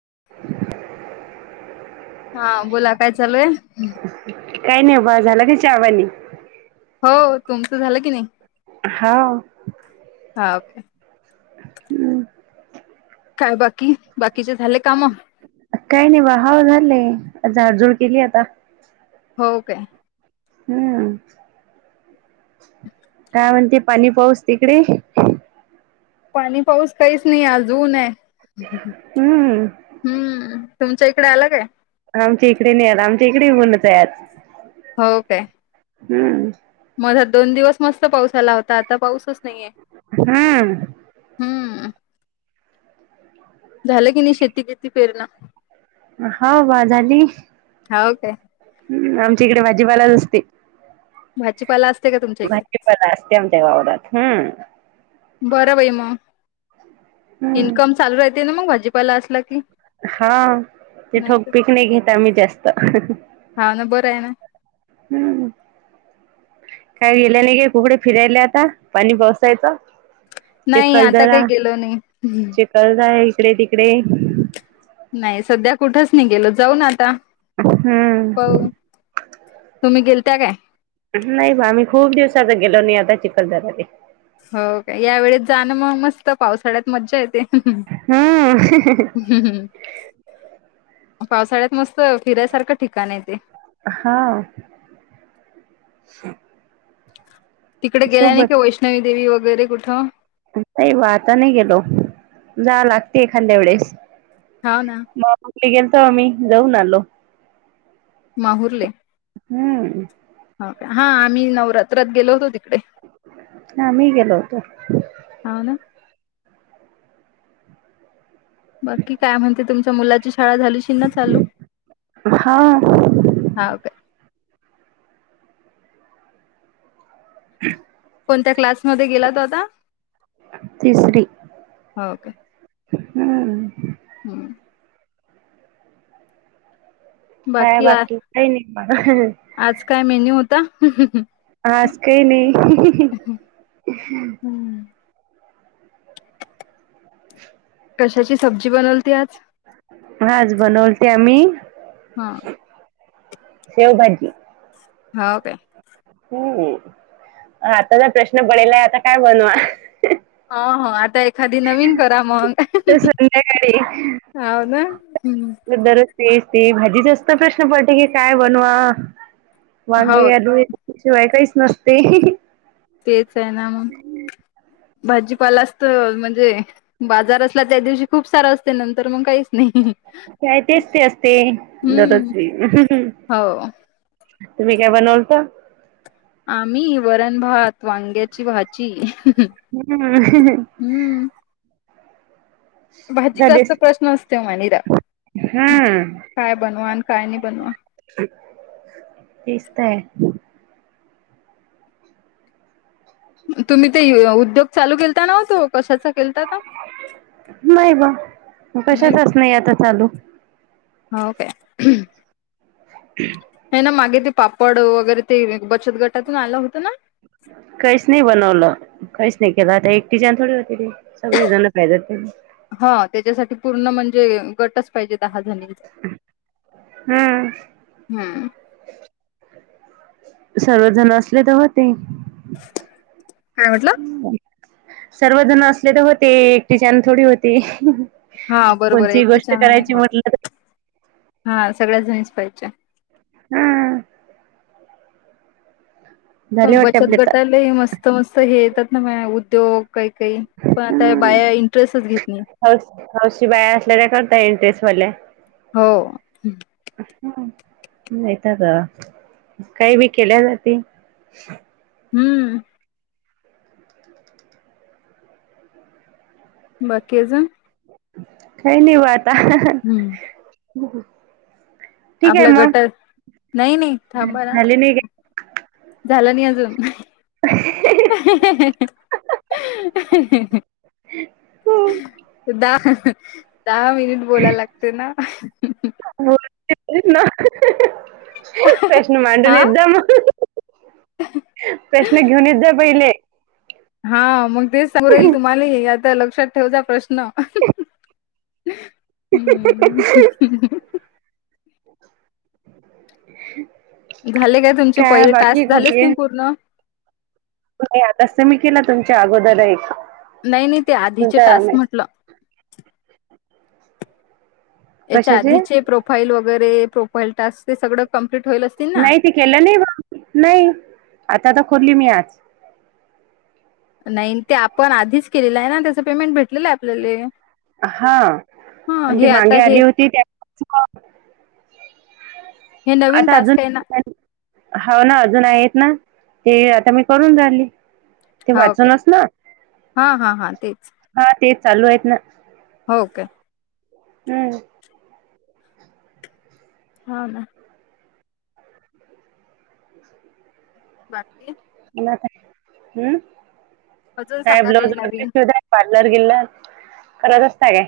[unintelligible] हा बोला काय चालू आहे. काही नाही बा झाल का चहा पाणी हो तुमचं झालं की नाही. हाव हा ओके. हम्म. काय बाकी बाकीचे झाले काम काय नाही बा हव झालेय झाडझुड केली आता हो काय? हम्म. काय म्हणते पाणी पाऊस तिकडे. पाणी पाऊस काहीच नाही आज ऊन आहे हम्म. तुमच्या इकडे आलं काय? आमच्या इकडे नाही आज आमच्या इकडे ऊनच आहे आज हो काय? हम्म. मधात दोन दिवस मस्त पाऊस आला होता आता पाऊसच नाही हम्म हम्म. झालं की नाही शेती गीती पेरण. हाव बा झाली. हो काय ह् आमच्या इकडे भाजीपालाच असते. भाजीपाला अस. भाजीपाला असते आमच्या वावरात हम्म. बरं बाई मग हम्म इन्कम चालू राहते ना मग भाजीपाला असला की हा ते नाही ठोक तर पिक नाही घेत जास्त हा ना बरं आहे ना हम्म. काय गेल्या नाही का कुकडे फिरायला आता पाणी पावसायचं नाही आता काही चखलदरा गेलो नाही चखलदरा इकडे तिकडे. नाही सध्या कुठच नाही गेल जाऊन आता हम्म पाऊ तुम्ही गेलत्या काय? नाही बा आम्ही खूप दिवसाच गेलो नाही आता चिखलदर्याले हो का या वेळेेत जाणं मग मस्त पावसाळ्यात मज्जा येते. हम. पावसाळ्यात मस्त फिरायसारखं ठिकाण आहे ते हा. तिकडे गेल्या नाही सोबत का वैष्णवी देवी वगैरे कुठ. नाही बा आता नाही गेलो जा लागते एखाद्या वेळेस. हाव ना. ते गेलतो आम्ही जाऊन आलो. माहुरले हम्म. हा आम्ही नवरात्रात गेलो होत तिकडे आम्ही गेलो होतो. हाव ना. बाकी काय म्हणते तुमच्या मुलाची शाळा झाली अशील ना चालू हा हाव काय. हम्म [inaudible] कोणत्या क्लासमध्ये गेला तो आता? तिसरी हो काय हम्म. हम्म. काय बाकी काही नाही. बा आज काय मेन्यू होता? आज काही नाही. कशाची सब्जी बनोलती आज. आज बनवते आम्ही हा. शेवभाजी. हाव काय. हम्म आता चा प्रश्न पडेला आहे आता काय बनवा. हाव हाव आता अखदी नवीन करा मग तर संध्याकाळी [inaudible] हव ना दररोज तेच ते भाजी जास्त प्रश्न पडते की काय बनवा [inaudible] हो वांगे अू शिवाय काहीच नसते. तेच आहे ना मग. भाजीपाला असत, म्हणजे बाजार असला त्या दिवशी खूप सारा असते नंतर मग काही [inaudible] काय तेच ते असते द [unintelligible] हम्म हो तुम्ही काय बनवलता? आम्ही वरण भात, वांग्याची भाजी. हम्म [inaudible] झालेस भाजीचास्त प्रश्न असते माय नीरा हम्म काय बनवा आणि काय नाही बनवा. तेचत आहे. तुम्ही ते उद्योग चालू केलतानाव्हतो कशाचा केलता तो? नाही बा कशाचच नाही आता चालू हाव काय. हम् [inaudible] नाही ना मागे ते पापड वगैरे ते बचत गटातून आला होता ना. काहीच नाही बनवलं काहीच नाही केलं आता एकटीच्यान थोडी होते ते. सगळे जण पाहिजेत की नाही. हा त्याच्यासाठी पूर्ण म्हणजे गटच पाहिजे दहा जणीणचा हम्म हम्म. सर्व जण असले तर होते. [inaudible] काय म्हटलं? सर्व जण असले तर होते, एकटी छन थोडी होते. हा बरोबर आहे, कोणची गोष्ट एकट्याने नाही करायची होत, म्हटलं तर [inaudible] हा सगळ्या जणीच पाहिजे. हम्म [inaudible] प बचत आपले तर गटाला मस्त मस्त हे येतात ना उद्योग काही काही पण आता बाया इंटरेस्टच घेत नाही. हशी बाया असल्या करताय इंटरेस्ट मल्या हो [inaudible] नाहीत का [inaudible] काही बी केल्या जाते [inaudible] हम्म. बाकीजं काय नाही वात आ [inaudible] आपला गटात [inaudible] नाही नाही थांबा ना झाले नाही का [inaudible] झाला नाही अजून [unintelligible] [unintelligible] दहा दहा मिनिट बोलाय लागते ना. [unintelligible] हा [unintelligible] प्रश्न घेऊनच जा पहिले. हा मग तेच समोर येईल तुम्हालाही आता लक्षात ठेवचा प्रश्न. हम्म [inaudible] [unintelligible] [inaudible] झाले काय तुमचे पहिले टास्क झालेच नाही पूर्ण? आता अस मी केला तुमच्या अगोदर एक नाही नाही, ते आधीचे तुमचा टास्क म्हटलं याच्या कशाचे आधीचे प्रोफाईल वगैरे प्रोफाईल ट सगळं कं नाही ते केलं नाही बा, नाही आताता खोरली मी आज नाही, ते आपण आधीच केलेलं आहे ना त्याच पेमेंट भेटलेलं आहे आपल्याला. हा, आणि ती मागे हे आली होती. हे नवीन आता अजून टास्क आहे ना हव ना अजून आहेत. ना ते आता मी करून झाली. ते हा ओके वाचूनच ना हा हा हा तेच हा तेच चालू आहेत ना. हो ओके हम्म. हा ना. बारकी अजून का सांगा ब्लाज काही नवीन वगैरे शध पा लर गिल्ल करत असता काय?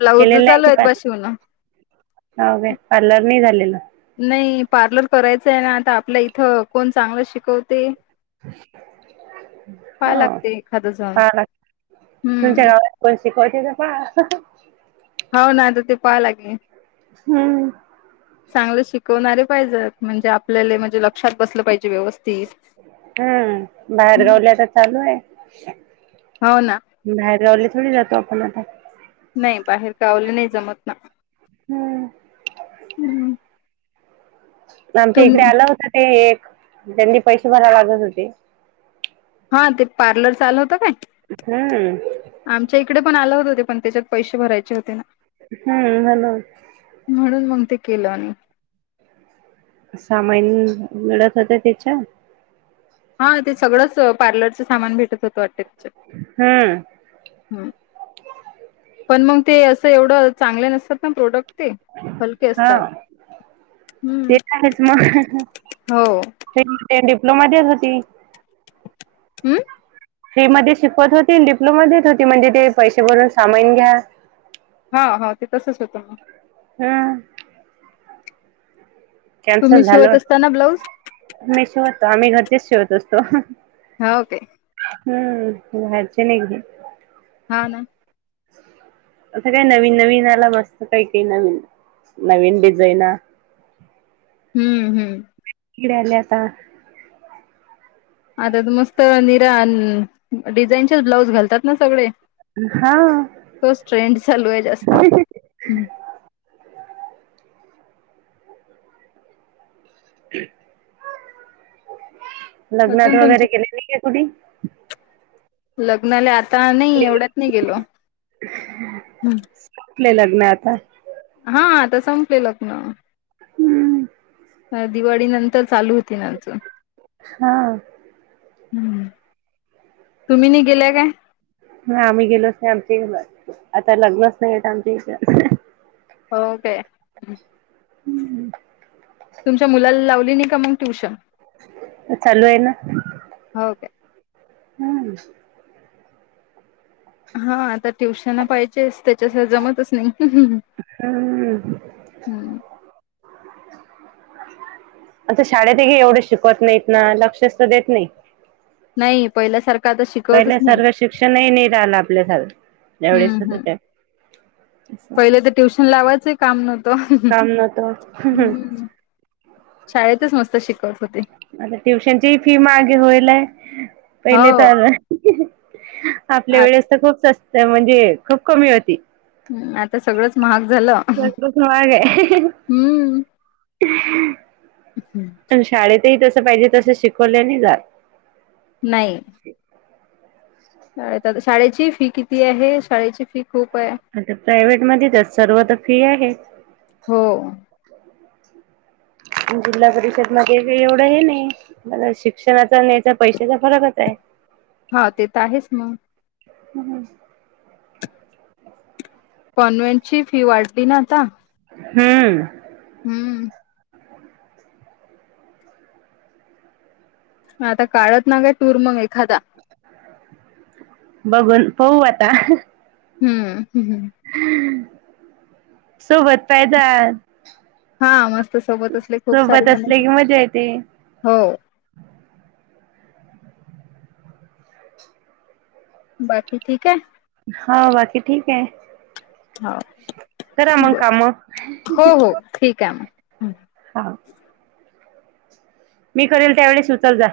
ब्लाऊज केलेलं आहे चालू की एक पार बा शिवला. हो काय पार्लर नाही झालेलं नाही पार्लर करायच. आहे ना आता आपल्या इथं कोण चांगलं शिकवते? [unintelligible] [inaudible] पाहा हा, लागते एखादं जाऊन हा तुमच्या हम्म गावात [unintelligible] [inaudible] हो ना आता ते पाह लागेल. हम्म. चांगलं शिकवणारे पाहिजेत, म्हणजे आपल्या म्हणजे लक्षात बसलं पाहिजे व्यवस्थ हम्म! बाहेर हम्म. गावल्या तर चालू आहे हो ना बारवली थोडी जातो आपण आता. नाही, बाहेर का आवलं नाही जमत ना. हम्म! हम्म. आमच्या तुम इकडे आला होता ते एक त्यांनी पैसे भरा लागत होते. हा ते पार्लर चाल होत काय? हम्म. आमच्या इकडे पण आला होत होते पण त्याच्यात पैसे भरायचे होते ना. हम्म हल. किलोनी सामान मिळत होते त्याच्या हा ते सगळंच पार्लरचं सामान भेटत होत वाटतत. हम्म. पण मग ते असं एवढं चांगले नसतात ना प्रोडक्ट ते हलके असतात. हम्म तेच हो ो मध्येच होती. हम्म. फ्री मध्ये शिकवत होती डिप्लोमा देत होती म्हणजे ते पैसे भरून सामाून घ्या. हा होा ते तसच होतं मग हम्म. तुम्ही कॅन्सल झाल शिवत असताना ब्लाऊज मी शेवतो आम्ही घरचेच शेवत असतो. ओके. हम्म बा चनग ह. आता काही नवीन नवीन आला मस्त काही काही नवीन नवीन डिझाईन हम्म हम्म. ड्याल्या आता आता मस्त निरा डिझाईनच्याच ब्लाउज घालतात ना सगळे. हा तोच ट्रेंड चालू आहे जास्त ह्. रथ. ह. लग्नात अजून तुमचे वगैरे केलेली का कुी लग्नाला आता नाही कुठले एवढ्यात नाही गेलो. कले लग्न आता हा आता संपले लग्न. ह दिवाळी नंतर चालू होतील अर्ज. हा. हम्म. तुम्ही नाही गेल्या काय? ह आम्ही गेलोच नाही आमच्या आता लग्नच नाही येत आमच्या इ- हो काय? हम्म. तुमच्या मुलाला लावली नाही का मंग ट्युशन? चालू आहे ना. हो काय हम्म. हा आता ट्युशन पाहिजेच त्याच्यास जमतच नाही. हम्म हम्म. आता शाळेत एवढं शिकवत नाहीत ना लक्षच तर देत नाही. नाही पहिल्यासारखं. आता शिकवतच पहिल्या नाहीत. सर्वं शिक्षणही नाही रालं आपल्यास जवढस. हम्म हम्म पहिले तर ट्युशन लावायचं काम नव्हतं. काम नव्हतं शाळेतच मस्त शिक. आता ट्युशनची फी मागे होईल आहे हो पहिले तर आपल्या आ वेळेस तर खूप सस्त म्हणजे खूप कमी होती. ह आता सगळंच महाग झालं. न वाग आहे. हम्म पण शाळेतही जसं पाहिजे तस शिकवल नाही जात. नाही. शाळेची फी किती आहे? शाळेची फी- खूप आहे. आता प्रायव्हेट मध्ये तर सर्व तर फ्री आहे. हो जिल्हा परिषद मधे एवढं हे नाही. म शिक्षणाचा नि याचा पैशाचा फरकच आहे. [unintelligible] हा ते तर आहेच मग. हम्म. कॉन्व्हेंटची फी वाढली ना आता? हम्म. हम्म. आता काढत ना काय टूर मग? एखादा. बघून पाहू आता. हम्म. हम् हम सोबत पाय झा- हा मस्त सोबत असले खूप सारे सोबत जण असले की, मजा येते. हो. थ बाकी ठीक आहे? हा बाकी ठीक आहे. हो. करा मग काम. हो हो ठीक आहे मग. हं. ह मी करेल त्यावेळेस उचलता.